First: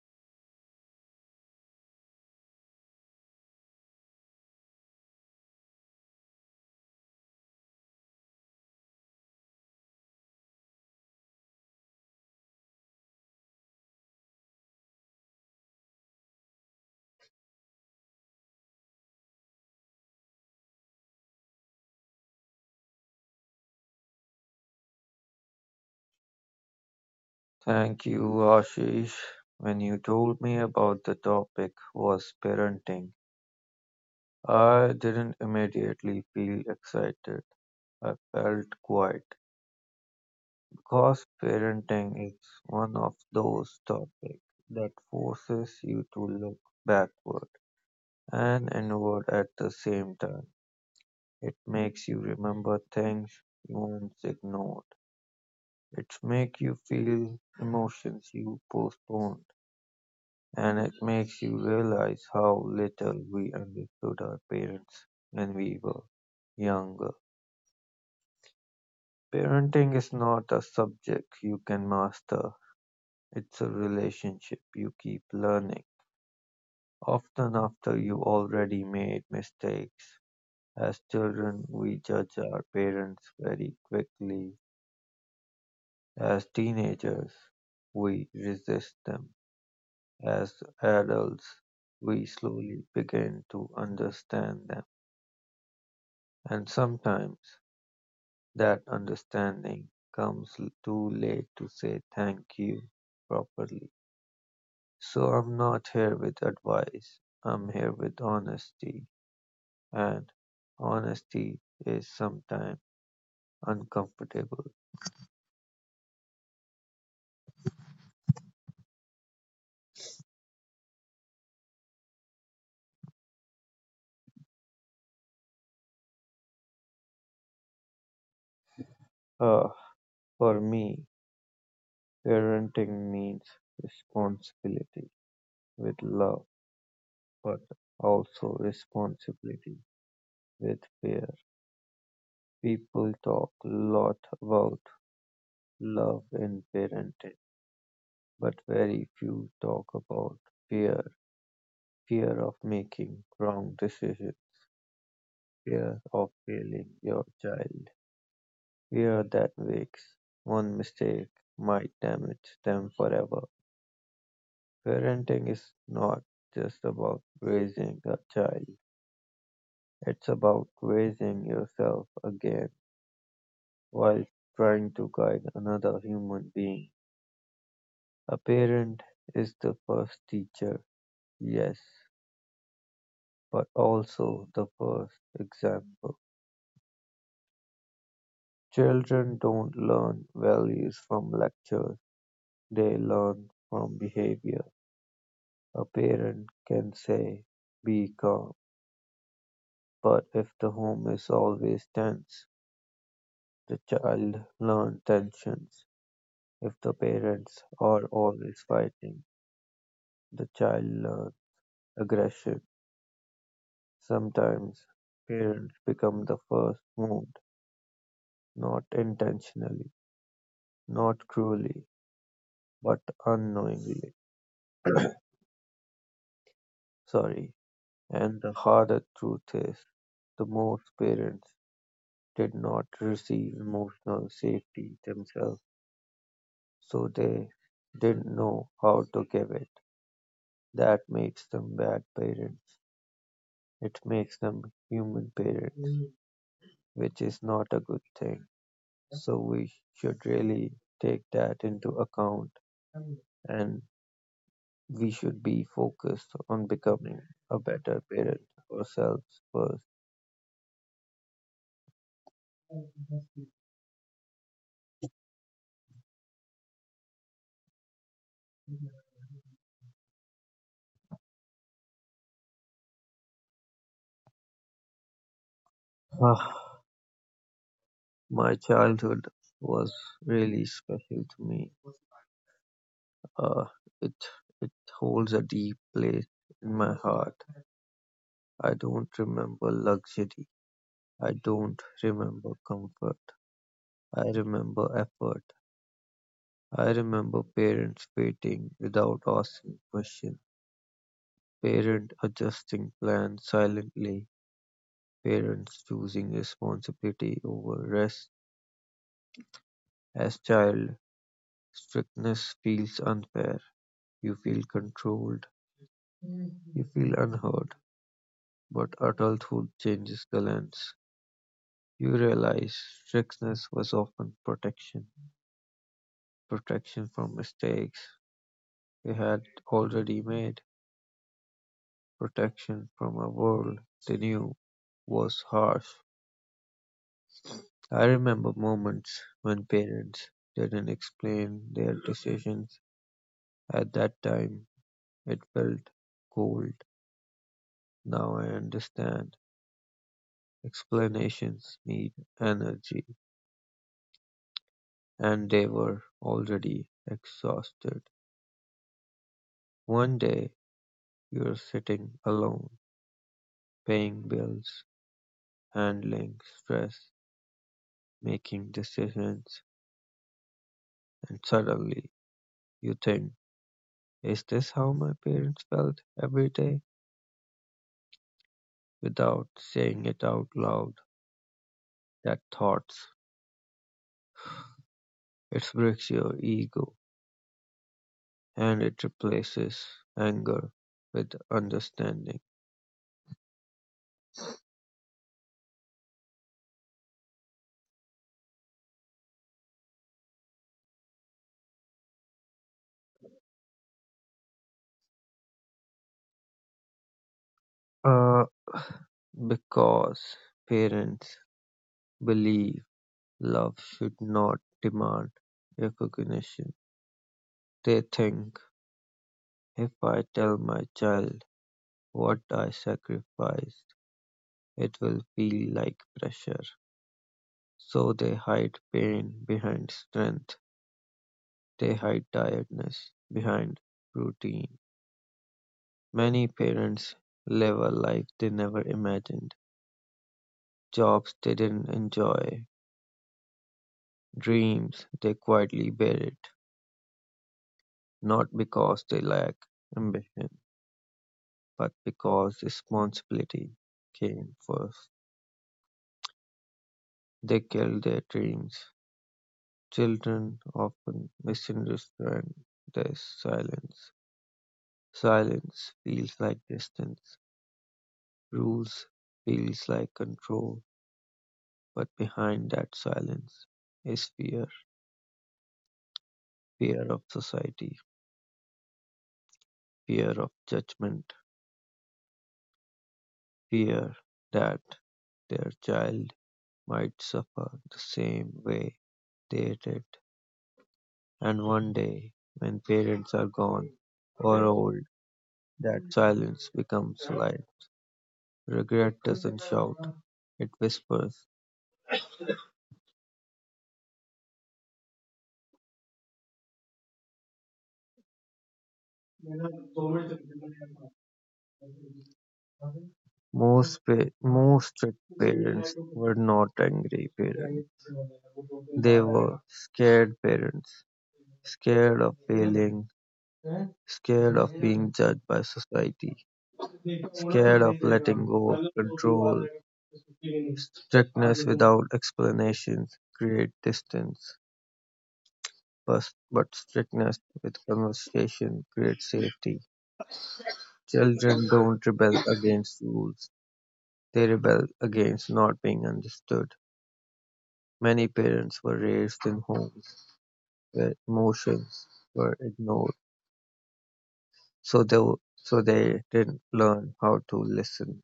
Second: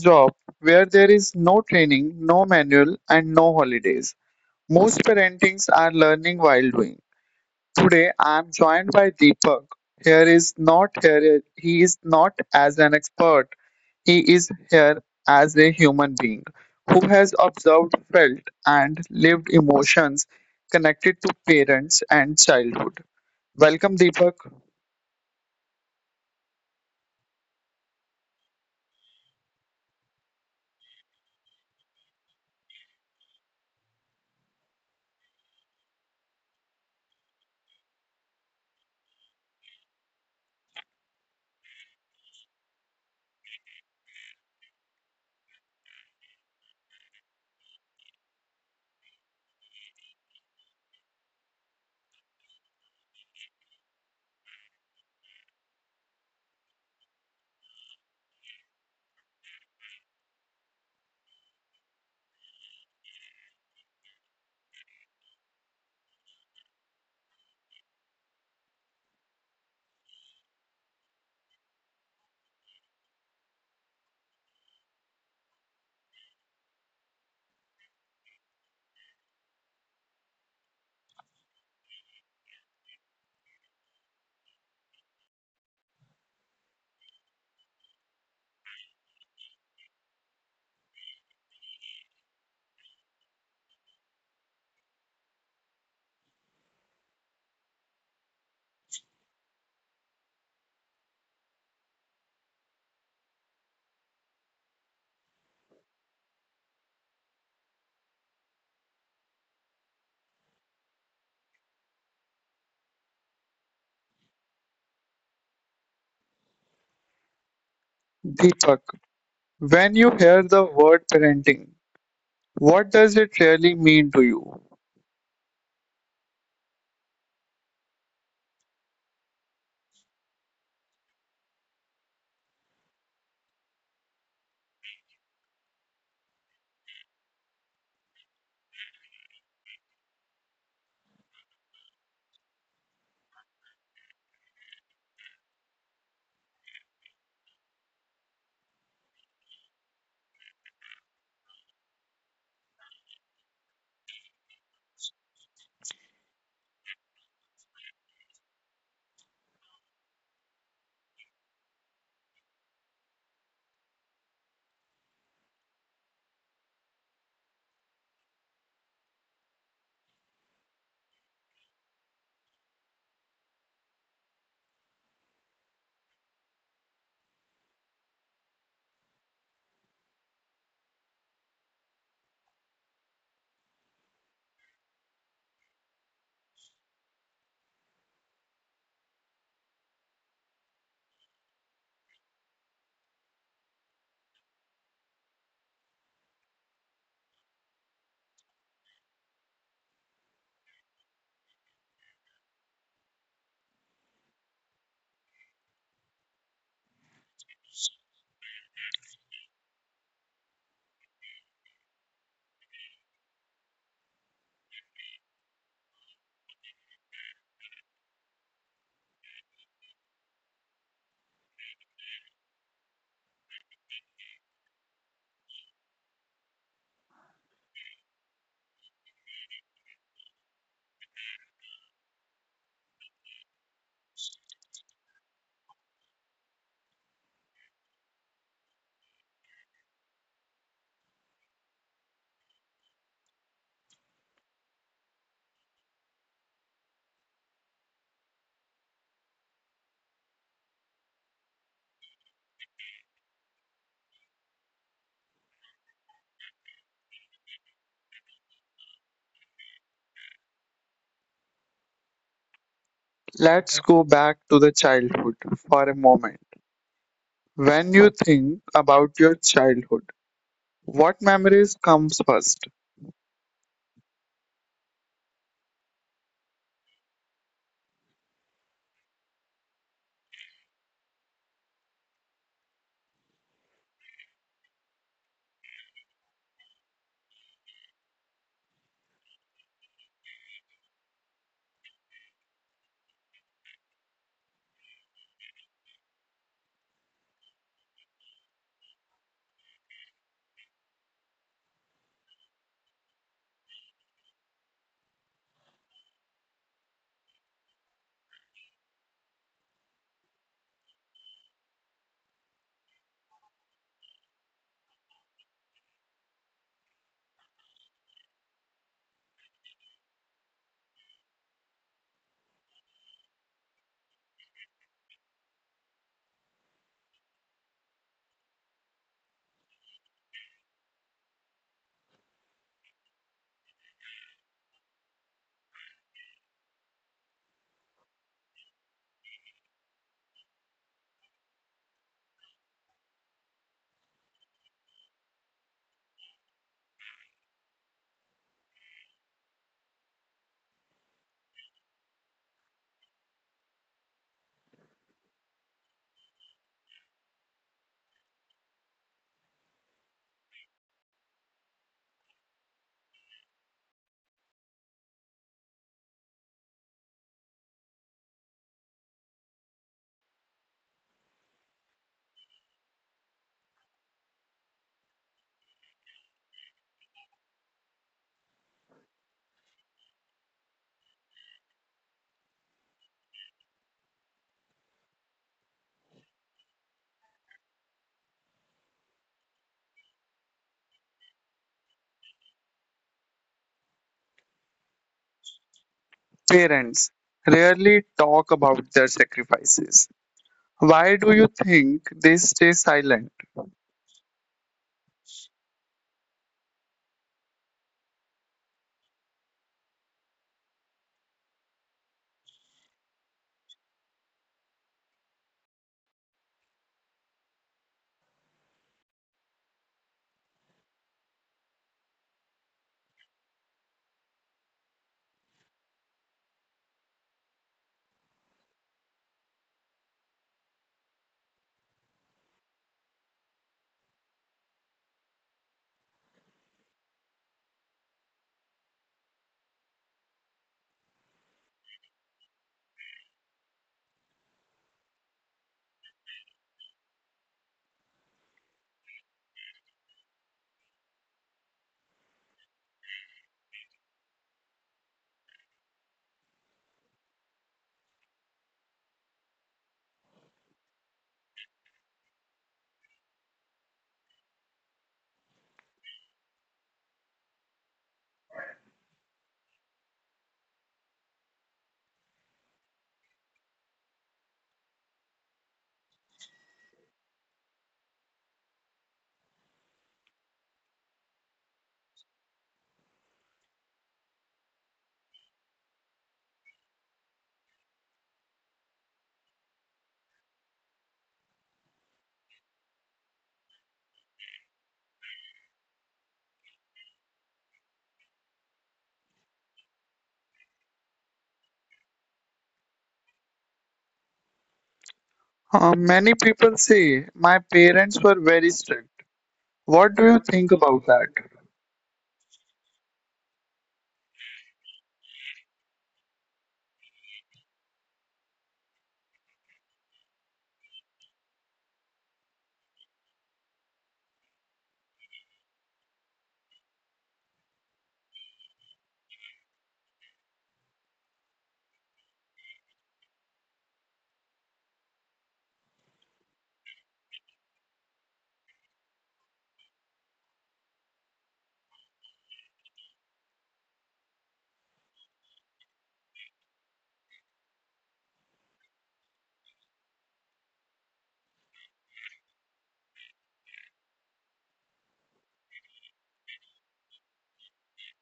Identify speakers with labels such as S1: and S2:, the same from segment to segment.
S1: job where there is no training, no manual, and no holidays. Most parentings are learning while doing. Today I am joined by Deepak. Here is not here He is not as an expert. He is here as a human being who has observed, felt and lived emotions connected to parents and childhood. Welcome Deepak.
S2: Thank you, Ashish. When you told me about the topic was parenting, I didn't immediately feel excited. I felt quiet because parenting is one of those topics that forces you to look backward and inward at the same time. It makes you remember things you once ignored. It makes you feel emotions you postponed and it makes you realize how little we understood our parents when we were younger. Parenting is not a subject you can master, it's a relationship you keep learning, often after you already made mistakes. As children, we judge our parents very quickly. As teenagers, we resist them. As adults, we slowly begin to understand them. And sometimes that understanding comes too late to say thank you properly. So I'm not here with advice. I'm here with honesty. And honesty is sometimes uncomfortable.
S1: Deepak, when you hear the word parenting, what does it really mean to you?
S2: Uh, for me, parenting means responsibility with love, but also responsibility with fear. People talk a lot about love in parenting but very few talk about fear, fear of making wrong decisions, fear of failing your child, fear that makes one mistake might damage them forever. Parenting is not just about raising a child, it's about raising yourself again while trying to guide another human being. A parent is the first teacher, yes, but also the first example. Children don't learn values from lectures, they learn from behavior. A parent can say, be calm, but if the home is always tense, the child learns tensions. If the parents are always fighting, the child learns aggression. Sometimes parents become the first wound, not intentionally, not cruelly, but unknowingly. Sorry. And the harder truth is the most parents did not receive emotional safety themselves, so they didn't know how to give it. That makes them bad parents. It makes them human parents, which is not a good thing. So we should really take that into account and we should be focused on becoming a better parent ourselves first.
S1: Let's go back to the childhood for a moment. When you think about your childhood, what memories comes first?
S2: Ah, My childhood was really special to me. Uh, it it holds a deep place in my heart. I don't remember luxury. I don't remember comfort. I remember effort. I remember parents waiting without asking questions. Parents adjusting plans silently. Parents choosing responsibility over rest. As child, strictness feels unfair. You feel controlled. You feel unheard. But adulthood changes the lens. You realize strictness was often protection, protection from mistakes they had already made, protection from a world they knew was harsh. I remember moments when parents didn't explain their decisions. At that time, it felt cold. Now I understand. Explanations need energy, and they were already exhausted. One day, you're sitting alone, paying bills, handling stress, making decisions, and suddenly you think, is this how my parents felt every day? Without saying it out loud, that thoughts, it breaks your ego and it replaces anger with understanding.
S1: Parents rarely talk about their sacrifices. Why do you think they stay silent?
S2: Uh, because parents believe love should not demand recognition. They think if I tell my child what I sacrificed, it will feel like pressure. So they hide pain behind strength. They hide tiredness behind routine. Many parents live a life they never imagined, jobs they didn't enjoy, dreams they quietly buried, not because they lack ambition, but because responsibility came first. They killed their dreams. Children often misunderstand this silence; silence feels like distance, rules feels like control, but behind that silence is fear, fear of society, fear of judgment, fear that their child might suffer the same way they did. And one day, when parents are gone or old, that silence becomes light. Regret doesn't shout, it whispers.
S1: Many people say my parents were very strict. What do you think about that?
S2: Most strict parents were not angry parents. They were scared parents, scared of failing, scared of being judged by society, scared of letting go of control. Strictness without explanations create distance, but strictness with conversation creates safety. Children don't rebel against rules. They rebelled against not being understood; many parents were raised in homes where emotions were ignored, so they didn't learn how to listen.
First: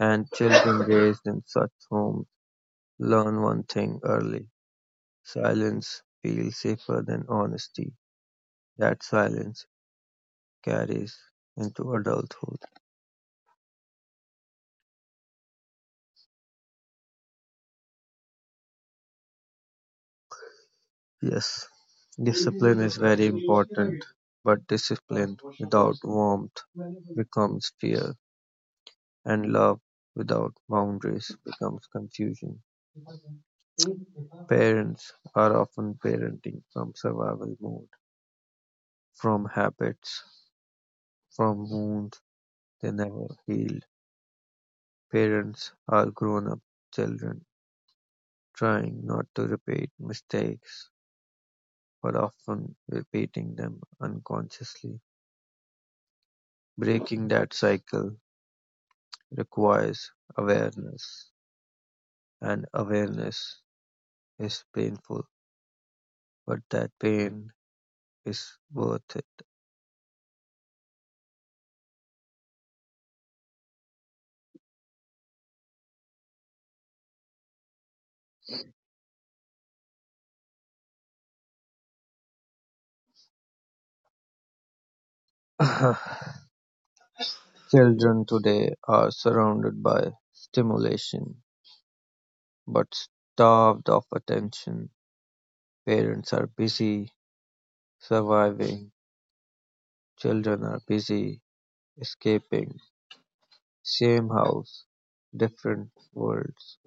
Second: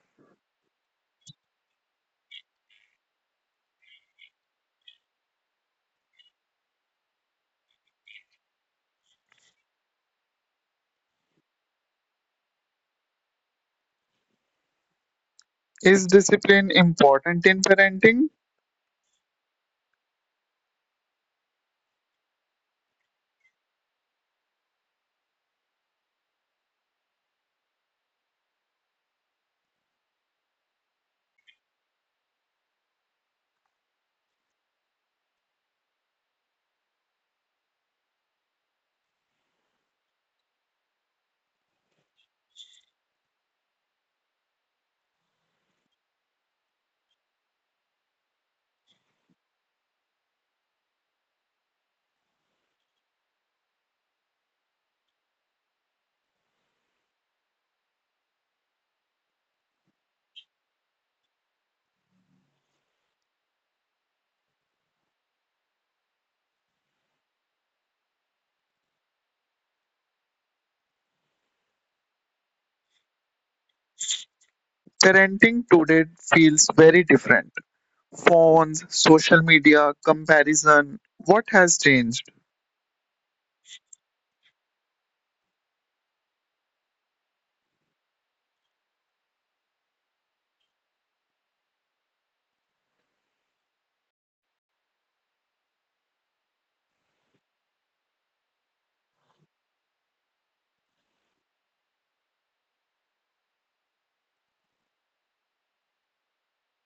S2: And children raised in such homes learn one thing early: silence feels safer than honesty. That silence carries into adulthood.
S1: Is discipline important in parenting?
S2: Yes, discipline is very important, but discipline without warmth becomes fear. And love without boundaries becomes confusion. Parents are often parenting from survival mode, from habits, from wounds they never healed. Parents are grown up children, trying not to repeat mistakes, but often repeating them unconsciously. Breaking that cycle requires awareness, and awareness is painful, but that pain is worth it.
S1: Parenting today feels very different. Phones, social media, comparison. What has changed?
S2: Children today are surrounded by stimulation, but starved of attention. Parents are busy surviving, children are busy escaping. Same house, different worlds.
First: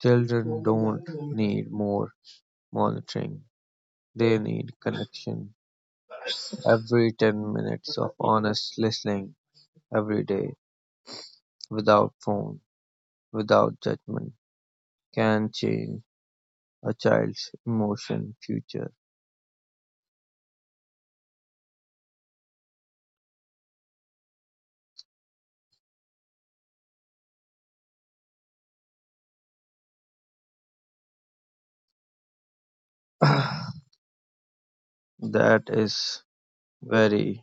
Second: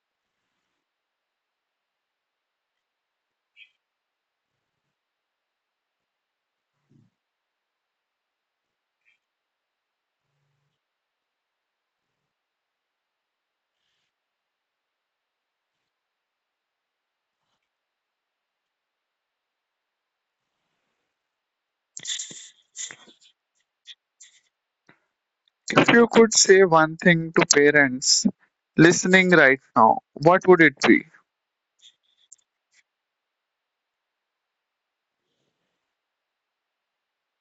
S2: Children don't need more monitoring, they need connection. Every 10 minutes of honest listening every day, without phone, without judgment, can change a child's emotion future?
S1: If you could say one thing to parents listening right now, what would it be?
S2: That is very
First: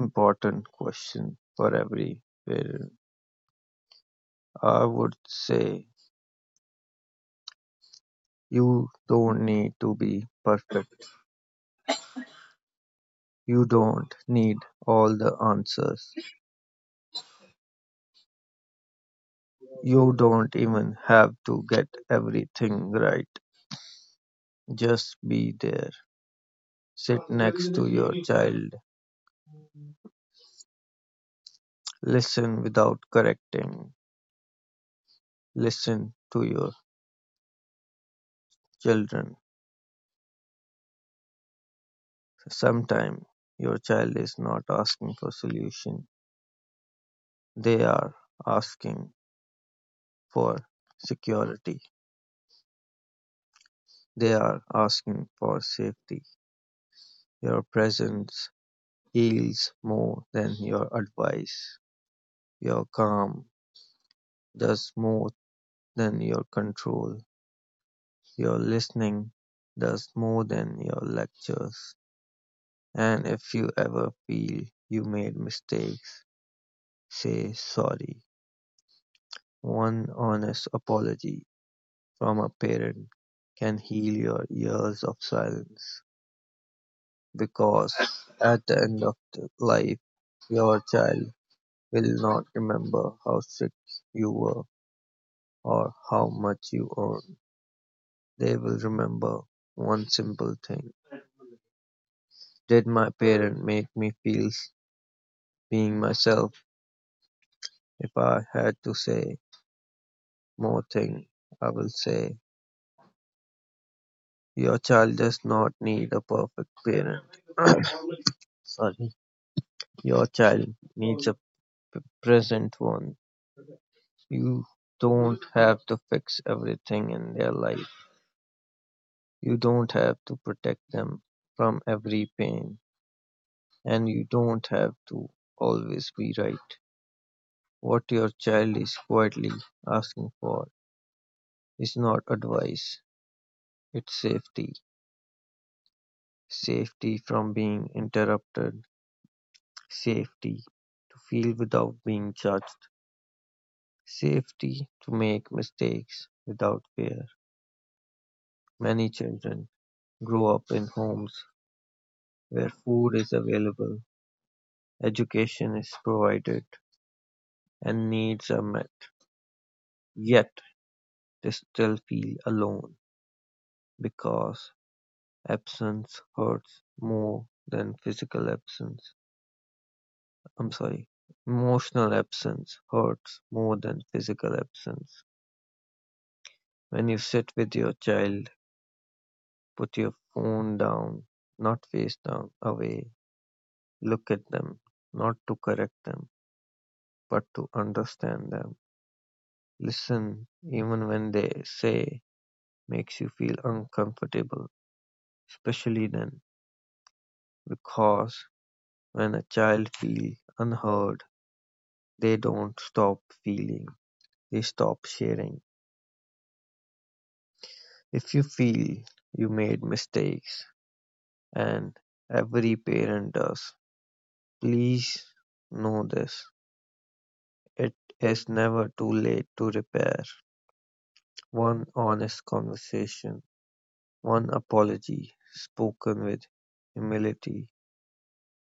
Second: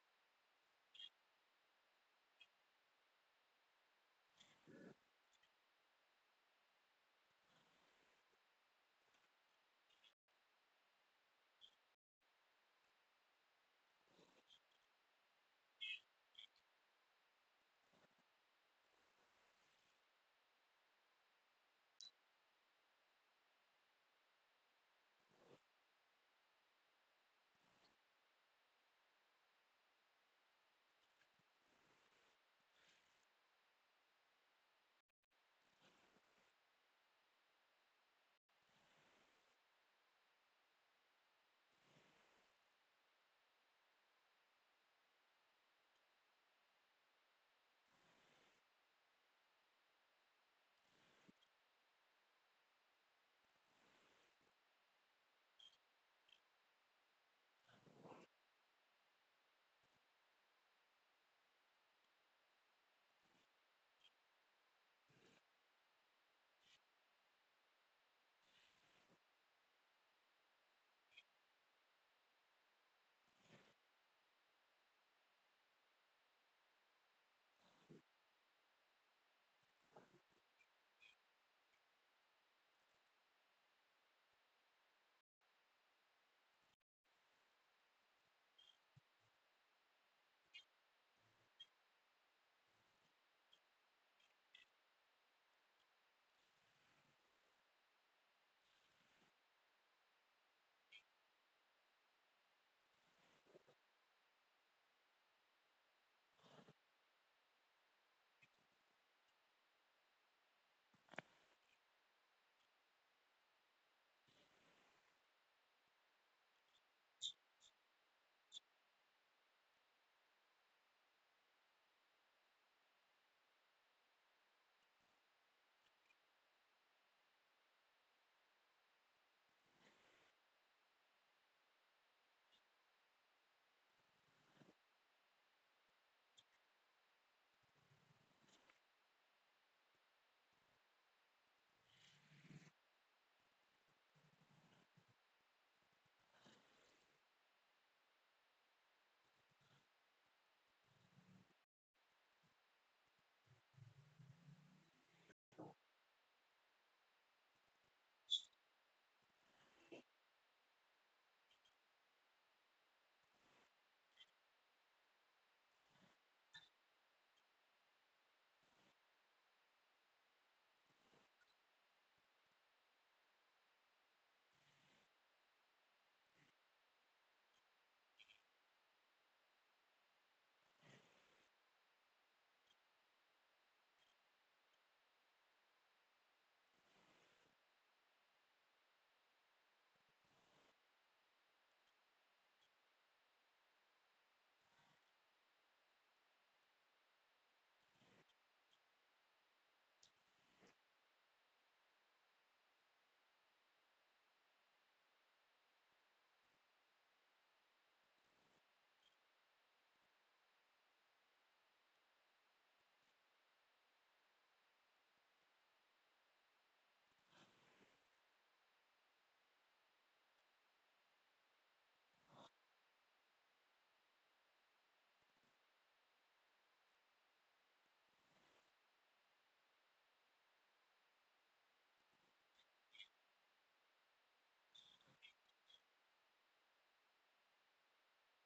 S2: important question for every parent. I would say you don't need to be perfect. You don't need all the answers. You don't even have to get everything right. Just be there. Sit next to your child. Listen without correcting. Listen to your children. Sometimes your child is not asking for solution. They are asking for security. They are asking for safety. Your presence heals more than your advice. Your calm does more than your control. Your listening does more than your lectures. And if you ever feel you made mistakes, say sorry. One honest apology from a parent can heal your years of silence because at the end of the life, your child will not remember how strict you were or how much you earned. They will remember one simple thing. Did my parent make me feel being myself? If I had to say more thing, I will say your child does not need a perfect parent. Sorry. Your child needs a present one. You don't have to fix everything in their life. You don't have to protect them from every pain. And you don't have to always be right. What your child is quietly asking for is not advice, it's safety. Safety from being interrupted, safety to feel without being judged, safety to make mistakes without fear. Many children grow up in homes where food is available, education is provided, and needs are met. Yet they still feel alone because absence hurts more than physical absence. I'm sorry, emotional absence hurts more than physical absence. When you sit with your child, put your phone down, not face down, away, look at them, not to correct them, but to understand them. Listen even when they say makes you feel uncomfortable, especially then, because when a child feels unheard, they don't stop feeling, they stop sharing. If you feel you made mistakes, and every parent does, please know this. It is never too late to repair. One honest conversation, one apology spoken with humility,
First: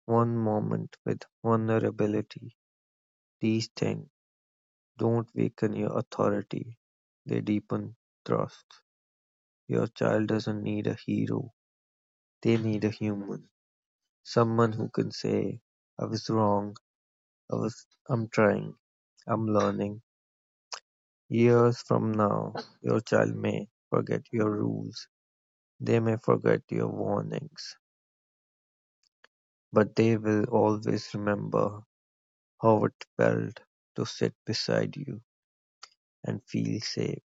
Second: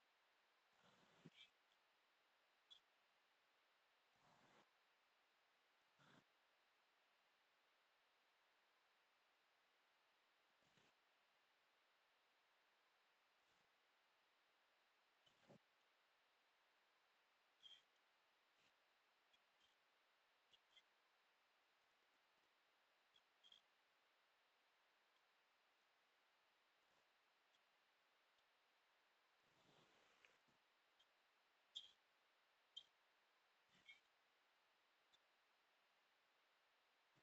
S2: one moment with vulnerability. These things don't weaken your authority, they deepen trust. Your child doesn't need a hero, they need a human. Someone who can say, I was wrong, I'm trying, I'm learning. Years from now, your child may forget your rules, they may forget your warnings, but they will always remember how it felt to sit beside you and feel safe.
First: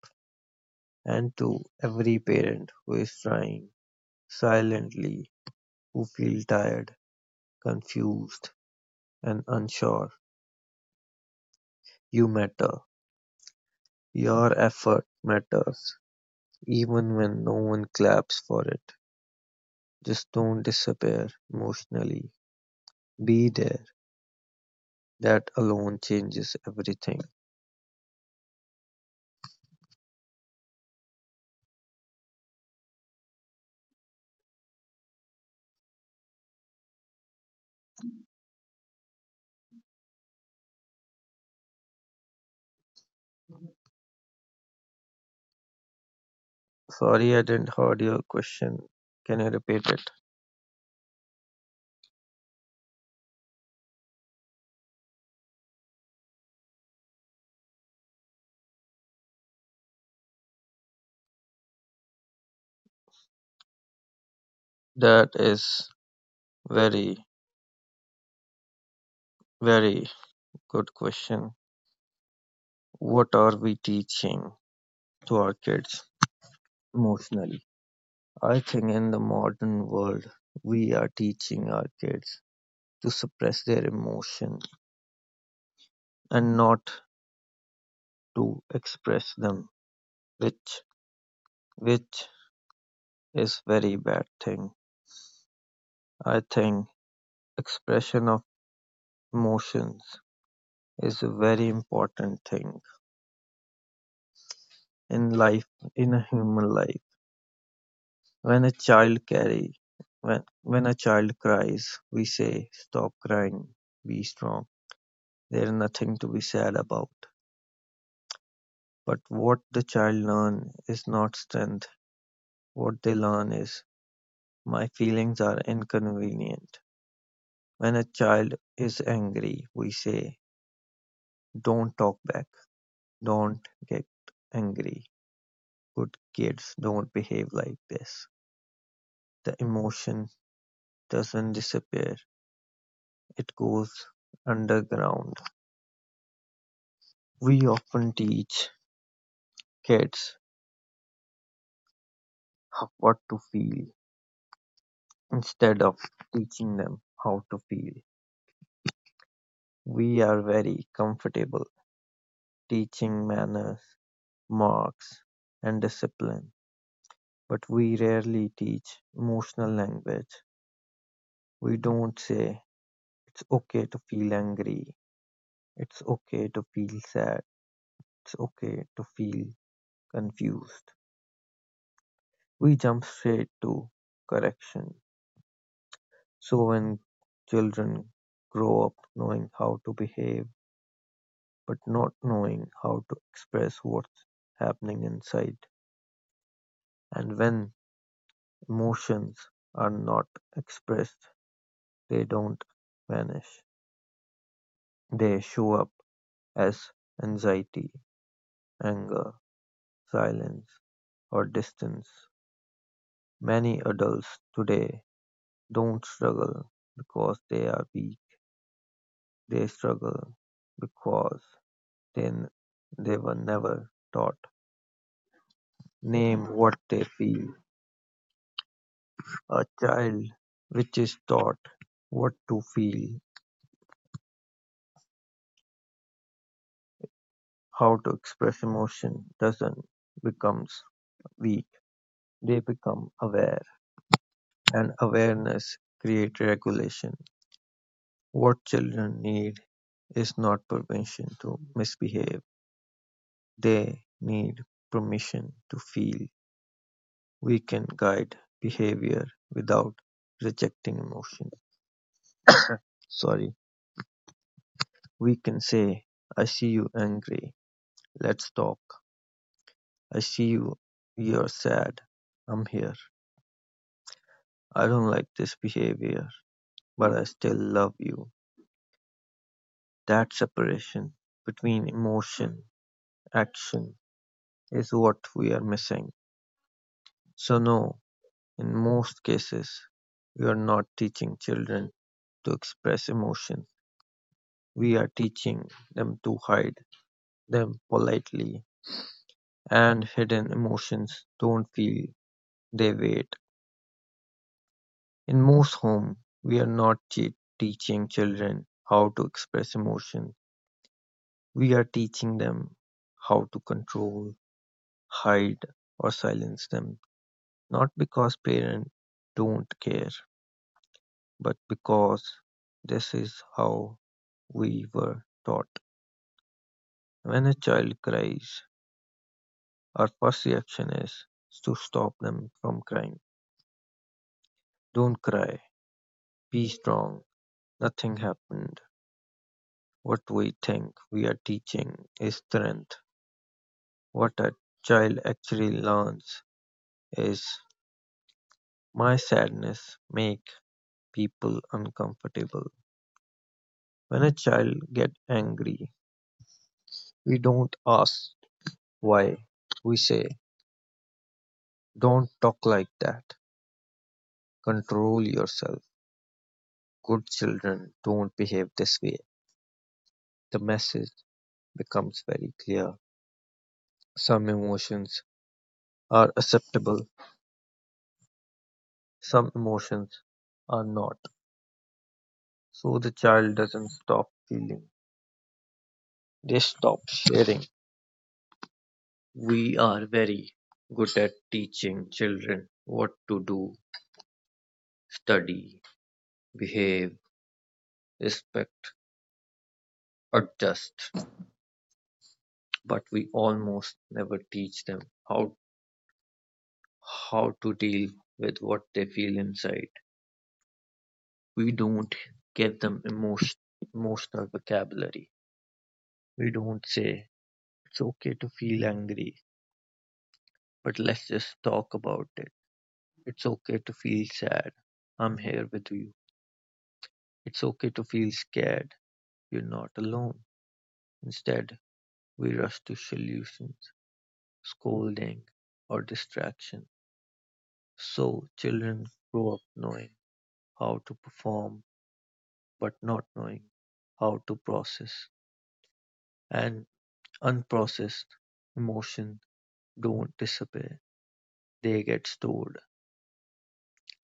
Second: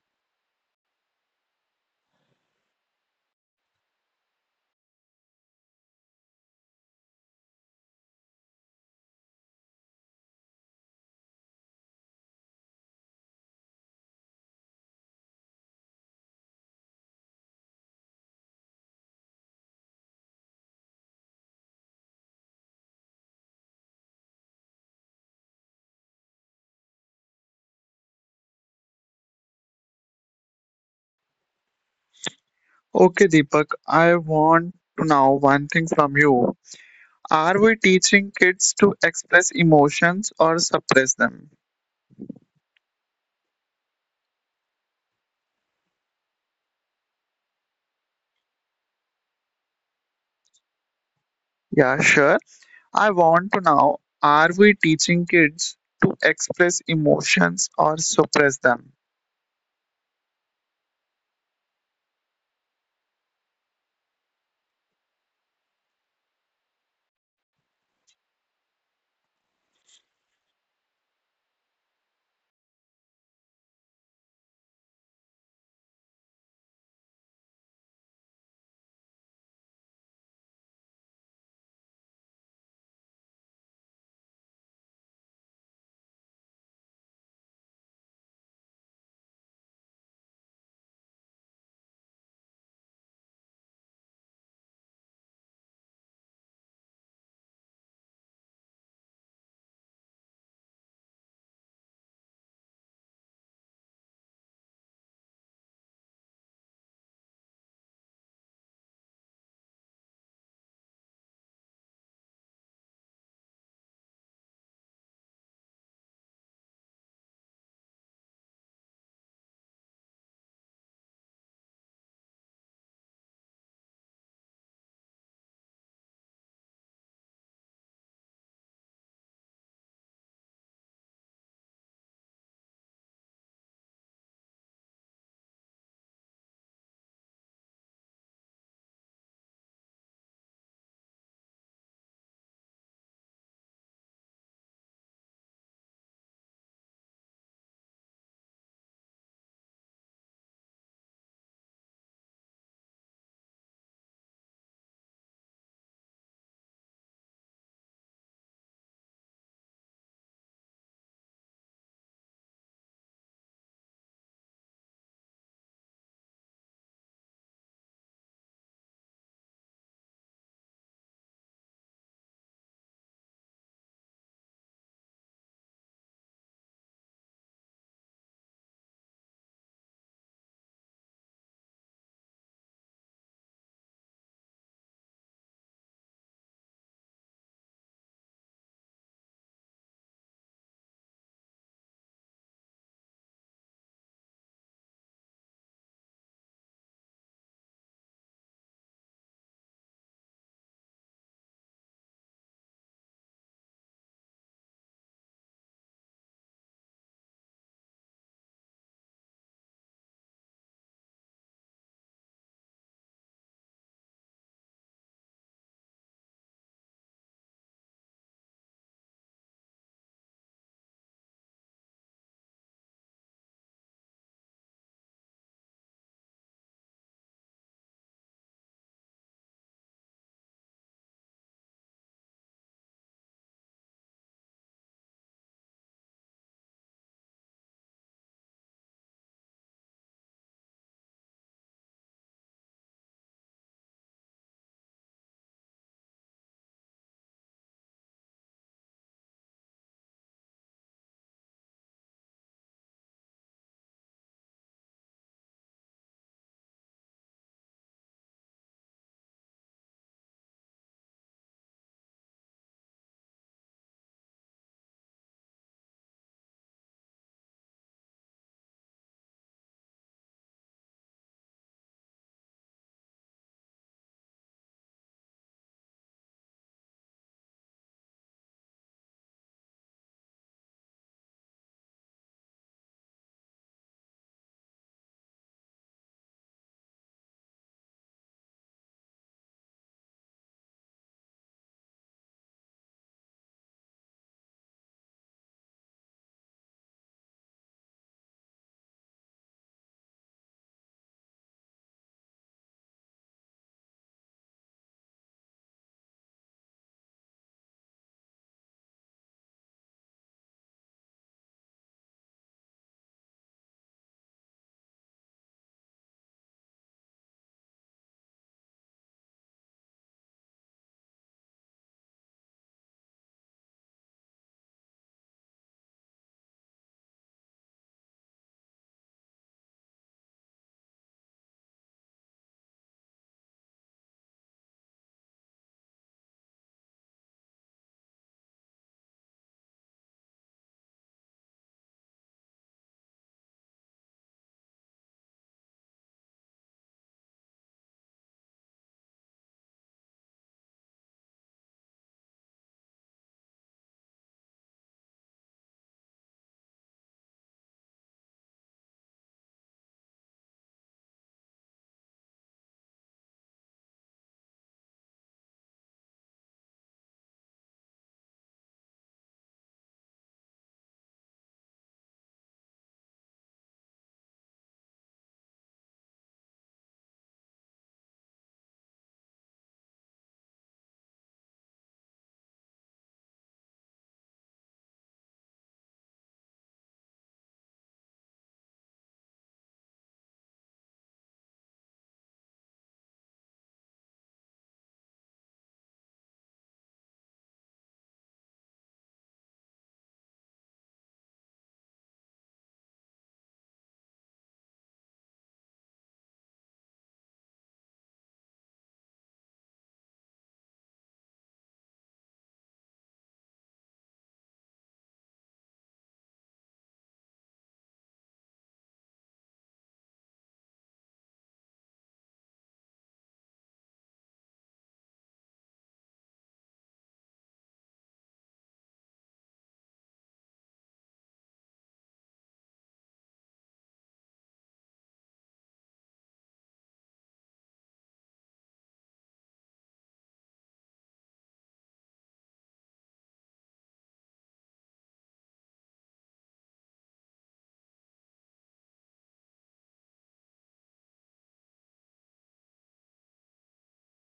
S2: And to every parent who is trying silently, who feel tired, confused, and unsure. You matter. Your effort matters, even when no one claps for it. Just don't disappear emotionally. Be there. That alone changes everything.
S1: Okay, Deepak, I want to know one thing from you. Are we teaching kids to express emotions or suppress them?
S2: Sorry, I didn't heard your question. Can you repeat it?
S1: Yeah, sure. I want to know, are we teaching kids to express emotions or suppress them?
S2: That is very, very good question. What are we teaching to our kids emotionally? I think in the modern world, we are teaching our kids to suppress their emotion and not to express them, which which is very bad thing. I think expression of emotions is a very important thing in life, in a human life. When a child carry, when a child cries, we say, "Stop crying, be strong. There is nothing to be sad about." But what the child learn is not strength, what they learn is, "My feelings are inconvenient." When a child is angry, we say, "Don't talk back, don't get angry. Good kids don't behave like this." The emotion doesn't disappear, it goes underground. We often teach kids what to feel instead of teaching them how to feel. We are very comfortable teaching manners, marks, and discipline, but we rarely teach emotional language. We don't say, it's okay to feel angry, it's okay to feel sad, it's okay to feel confused. We jump straight to correction. So when children grow up knowing how to behave, but not knowing how to express what's happening inside, and when emotions are not expressed, they don't vanish; they show up as anxiety, anger, silence, or distance. Many adults today don't struggle because they are weak; they struggle because they, they were never taught. Name what they feel. A child which is taught what to feel, how to express emotion, doesn't becomes weak. They become aware. And awareness create regulation. What children need is not permission to misbehave. They need permission to feel. We can guide behavior without rejecting emotion. Sorry. We can say, I see you angry. Let's talk. I see you. You're sad. I'm here. I don't like this behavior, but I still love you. That separation between emotion, action, is what we are missing. So, no, in most cases, we are not teaching children to express emotions. We are teaching them to hide them politely, and hidden emotions don't feel, they wait. In most homes, we are not teaching children how to express emotion. We are teaching them how to control, hide, or silence them, not because parents don't care but because this is how we were taught. When a child cries, our first reaction is to stop them from crying. Don't cry, be strong, nothing happened. What we think we are teaching is strength. What a child actually learns is, my sadness makes people uncomfortable. When a child gets angry, we don't ask why. We say, don't talk like that. "Control yourself, good children, don't behave this way." The message becomes very clear. Some emotions are acceptable, some emotions are not. So the child doesn't stop feeling, they stop sharing. We are very good at teaching children what to do: study, behave, respect, adjust, but we almost never teach them how how to deal with what they feel inside. We don't give them emotional vocabulary. We don't say, it's okay to feel angry, but let's just talk about it. It's okay to feel sad. I'm here with you. It's okay to feel scared. You're not alone. Instead, we rush to solutions, scolding, or distraction. So children grow up knowing how to perform, but not knowing how to process. And unprocessed emotion don't disappear, they get stored.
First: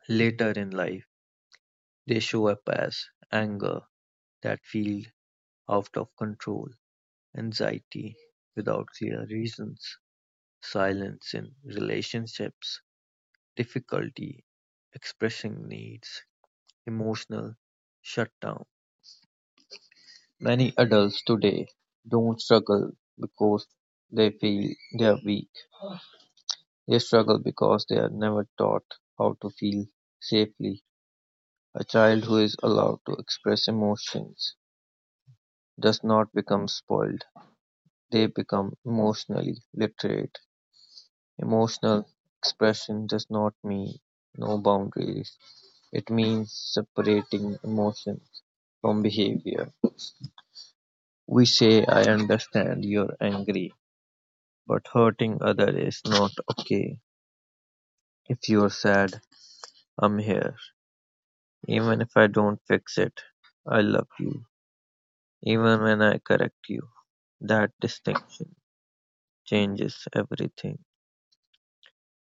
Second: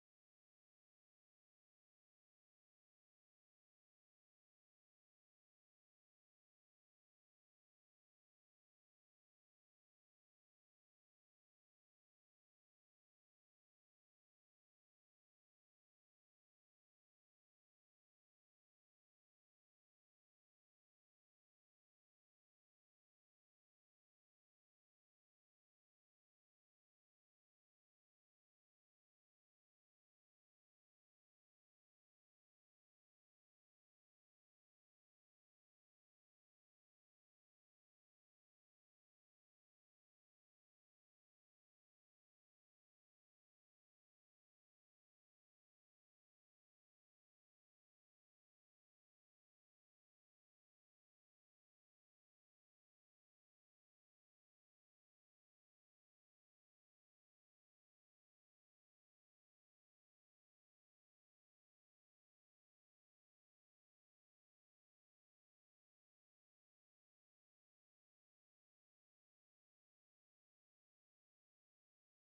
S2: Later in life, they show up as anger that feels out of control, anxiety without clear reasons, silence in relationships, difficulty expressing needs, emotional shutdown. Many adults today don't struggle because they feel they are weak. They struggle because they are never taught how to feel safely. A child who is allowed to express emotions does not become spoiled, they become emotionally literate. Emotional expression does not mean no boundaries. It means separating emotion from behavior. We say, I understand you're angry, but hurting other is not okay. If you're sad, I'm here. Even if I don't fix it, I love you. Even when I correct you. That distinction changes everything.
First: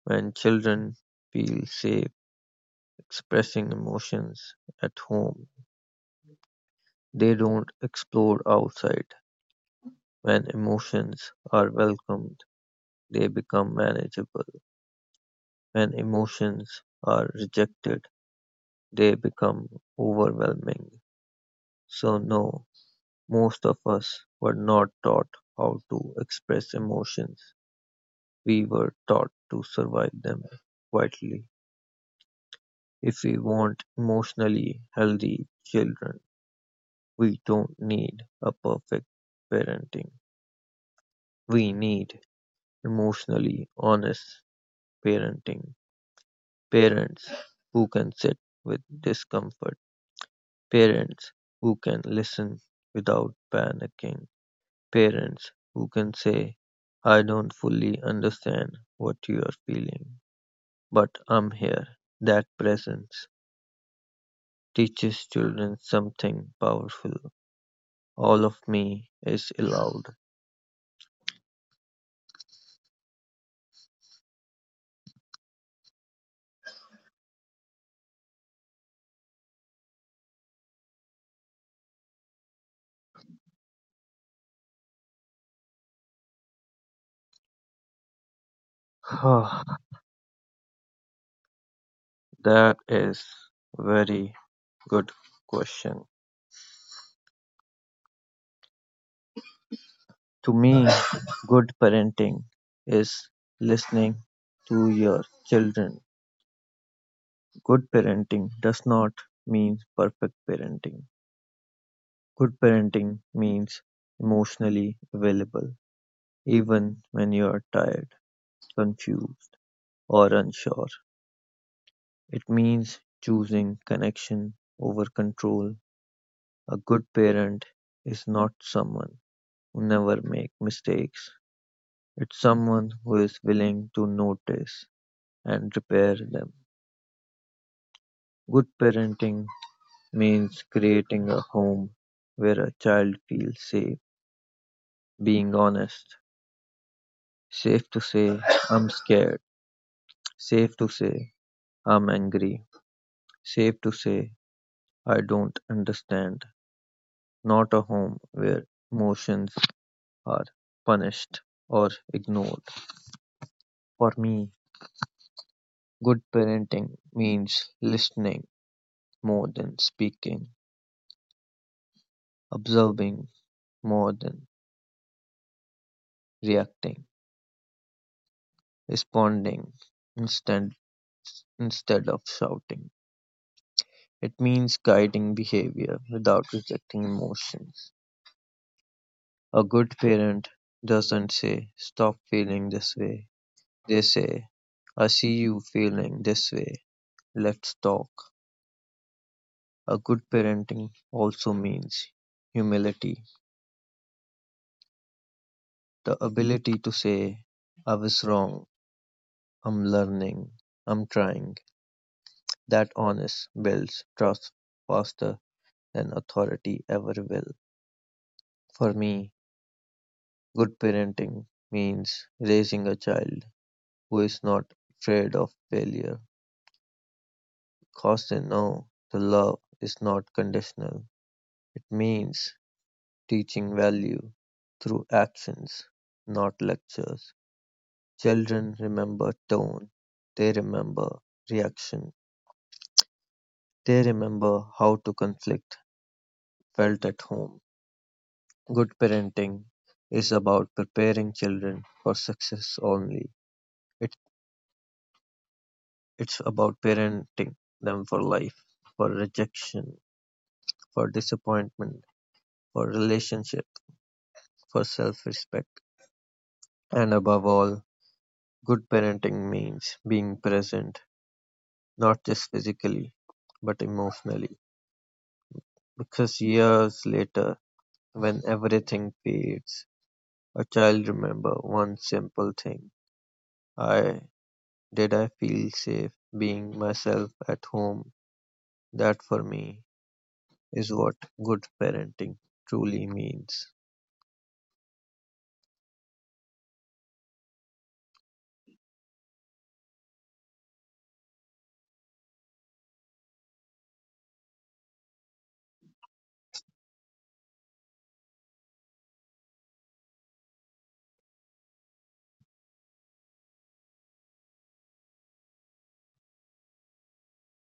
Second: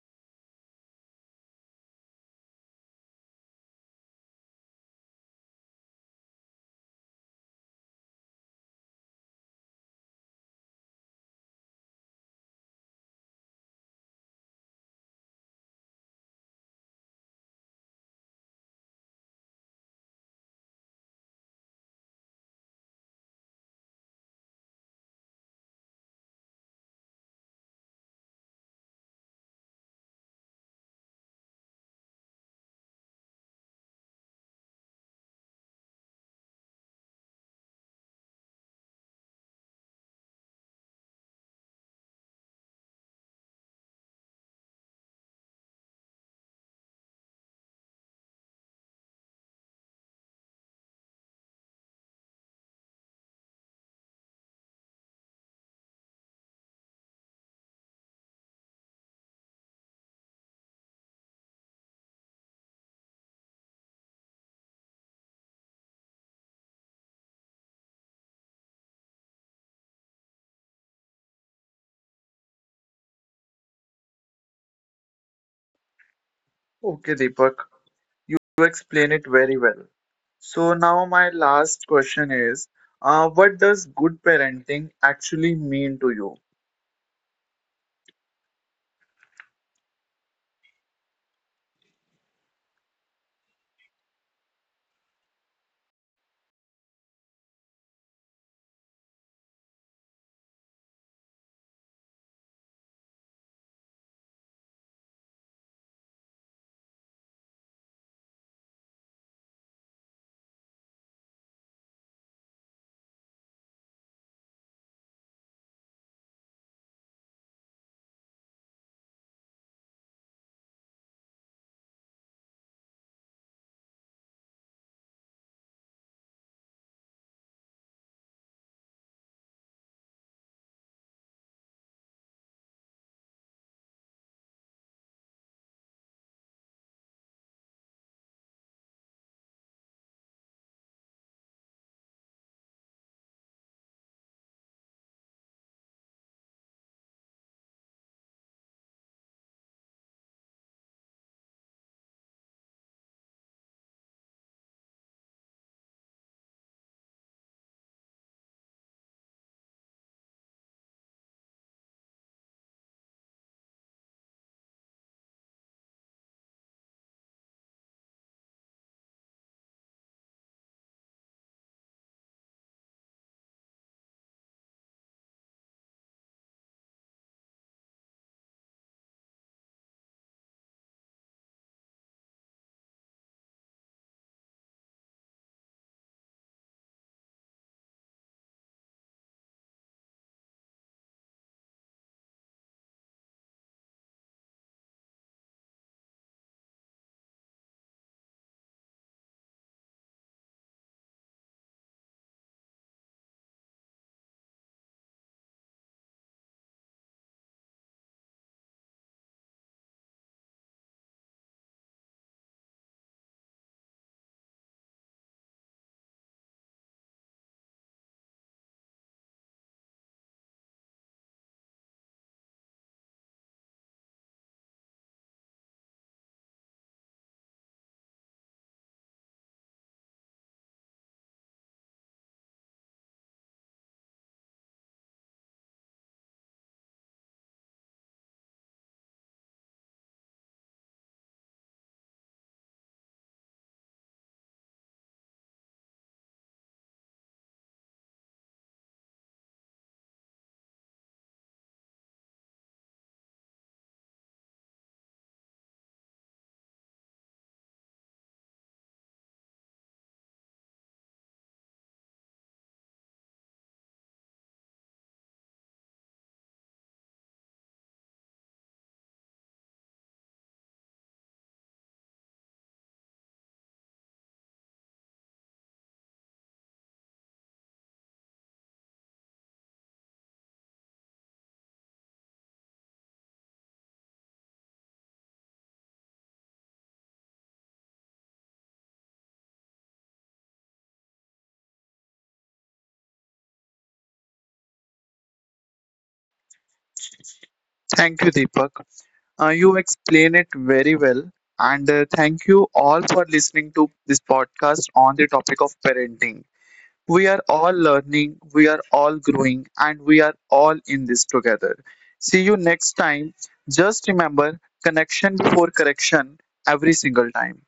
S2: When children feel safe expressing emotions at home, they don't explode outside. When emotions are welcomed, they become manageable. When emotions are rejected, they become overwhelming. So, no, most of us were not taught how to express emotions. We were taught to survive them quietly. If we want emotionally healthy children, we don't need a perfect parenting. We need emotionally honest parenting. Parents who can sit with discomfort. Parents who can listen without panicking. Parents who can say, I don't fully understand what you are feeling, but I'm here. That presence teaches children something powerful. All of me is allowed.
S1: Okay, Deepak, you explain it very well. So now my last question is, what does good parenting actually mean to you?
S2: That is very good question. To me, good parenting is listening to your children. Good parenting does not mean perfect parenting. Good parenting means emotionally available, even when you are tired, confused, or unsure. It means choosing connection over control. A good parent is not someone who never makes mistakes. It's someone who is willing to notice and repair them. Good parenting means creating a home where a child feels safe being honest, safe to say, I'm scared, safe to say, I'm angry, safe to say, I don't understand. Not a home where emotions are punished or ignored. For me, good parenting means listening more than speaking, observing more than reacting, responding instead instead of shouting. It means guiding behavior without rejecting emotions. A good parent doesn't say, stop feeling this way. They say, I see you feeling this way. Let's talk. A good parenting also means humility, the ability to say, I was wrong, I'm learning, I'm trying. That honest builds trust faster than authority ever will. For me, good parenting means raising a child who is not afraid of failure because they know the love is not conditional. It means teaching value through actions, not lectures. Children remember tone, they remember reaction, they remember how to conflict felt at home. Good parenting is about preparing children for success only. It, it's about parenting them for life, for rejection, for disappointment, for relationship, for self respect. And above all, good parenting means being present, not just physically, but emotionally. Because years later, when everything fades, a child remember one simple thing. I, did I feel safe being myself at home? That for me is what good parenting truly means.
S1: Thank you, Deepak. You explain it very well. And thank you all for listening to this podcast on the topic of parenting. We are all learning, we are all growing, and we are all in this together. See you next time. Just remember connection before correction every single time.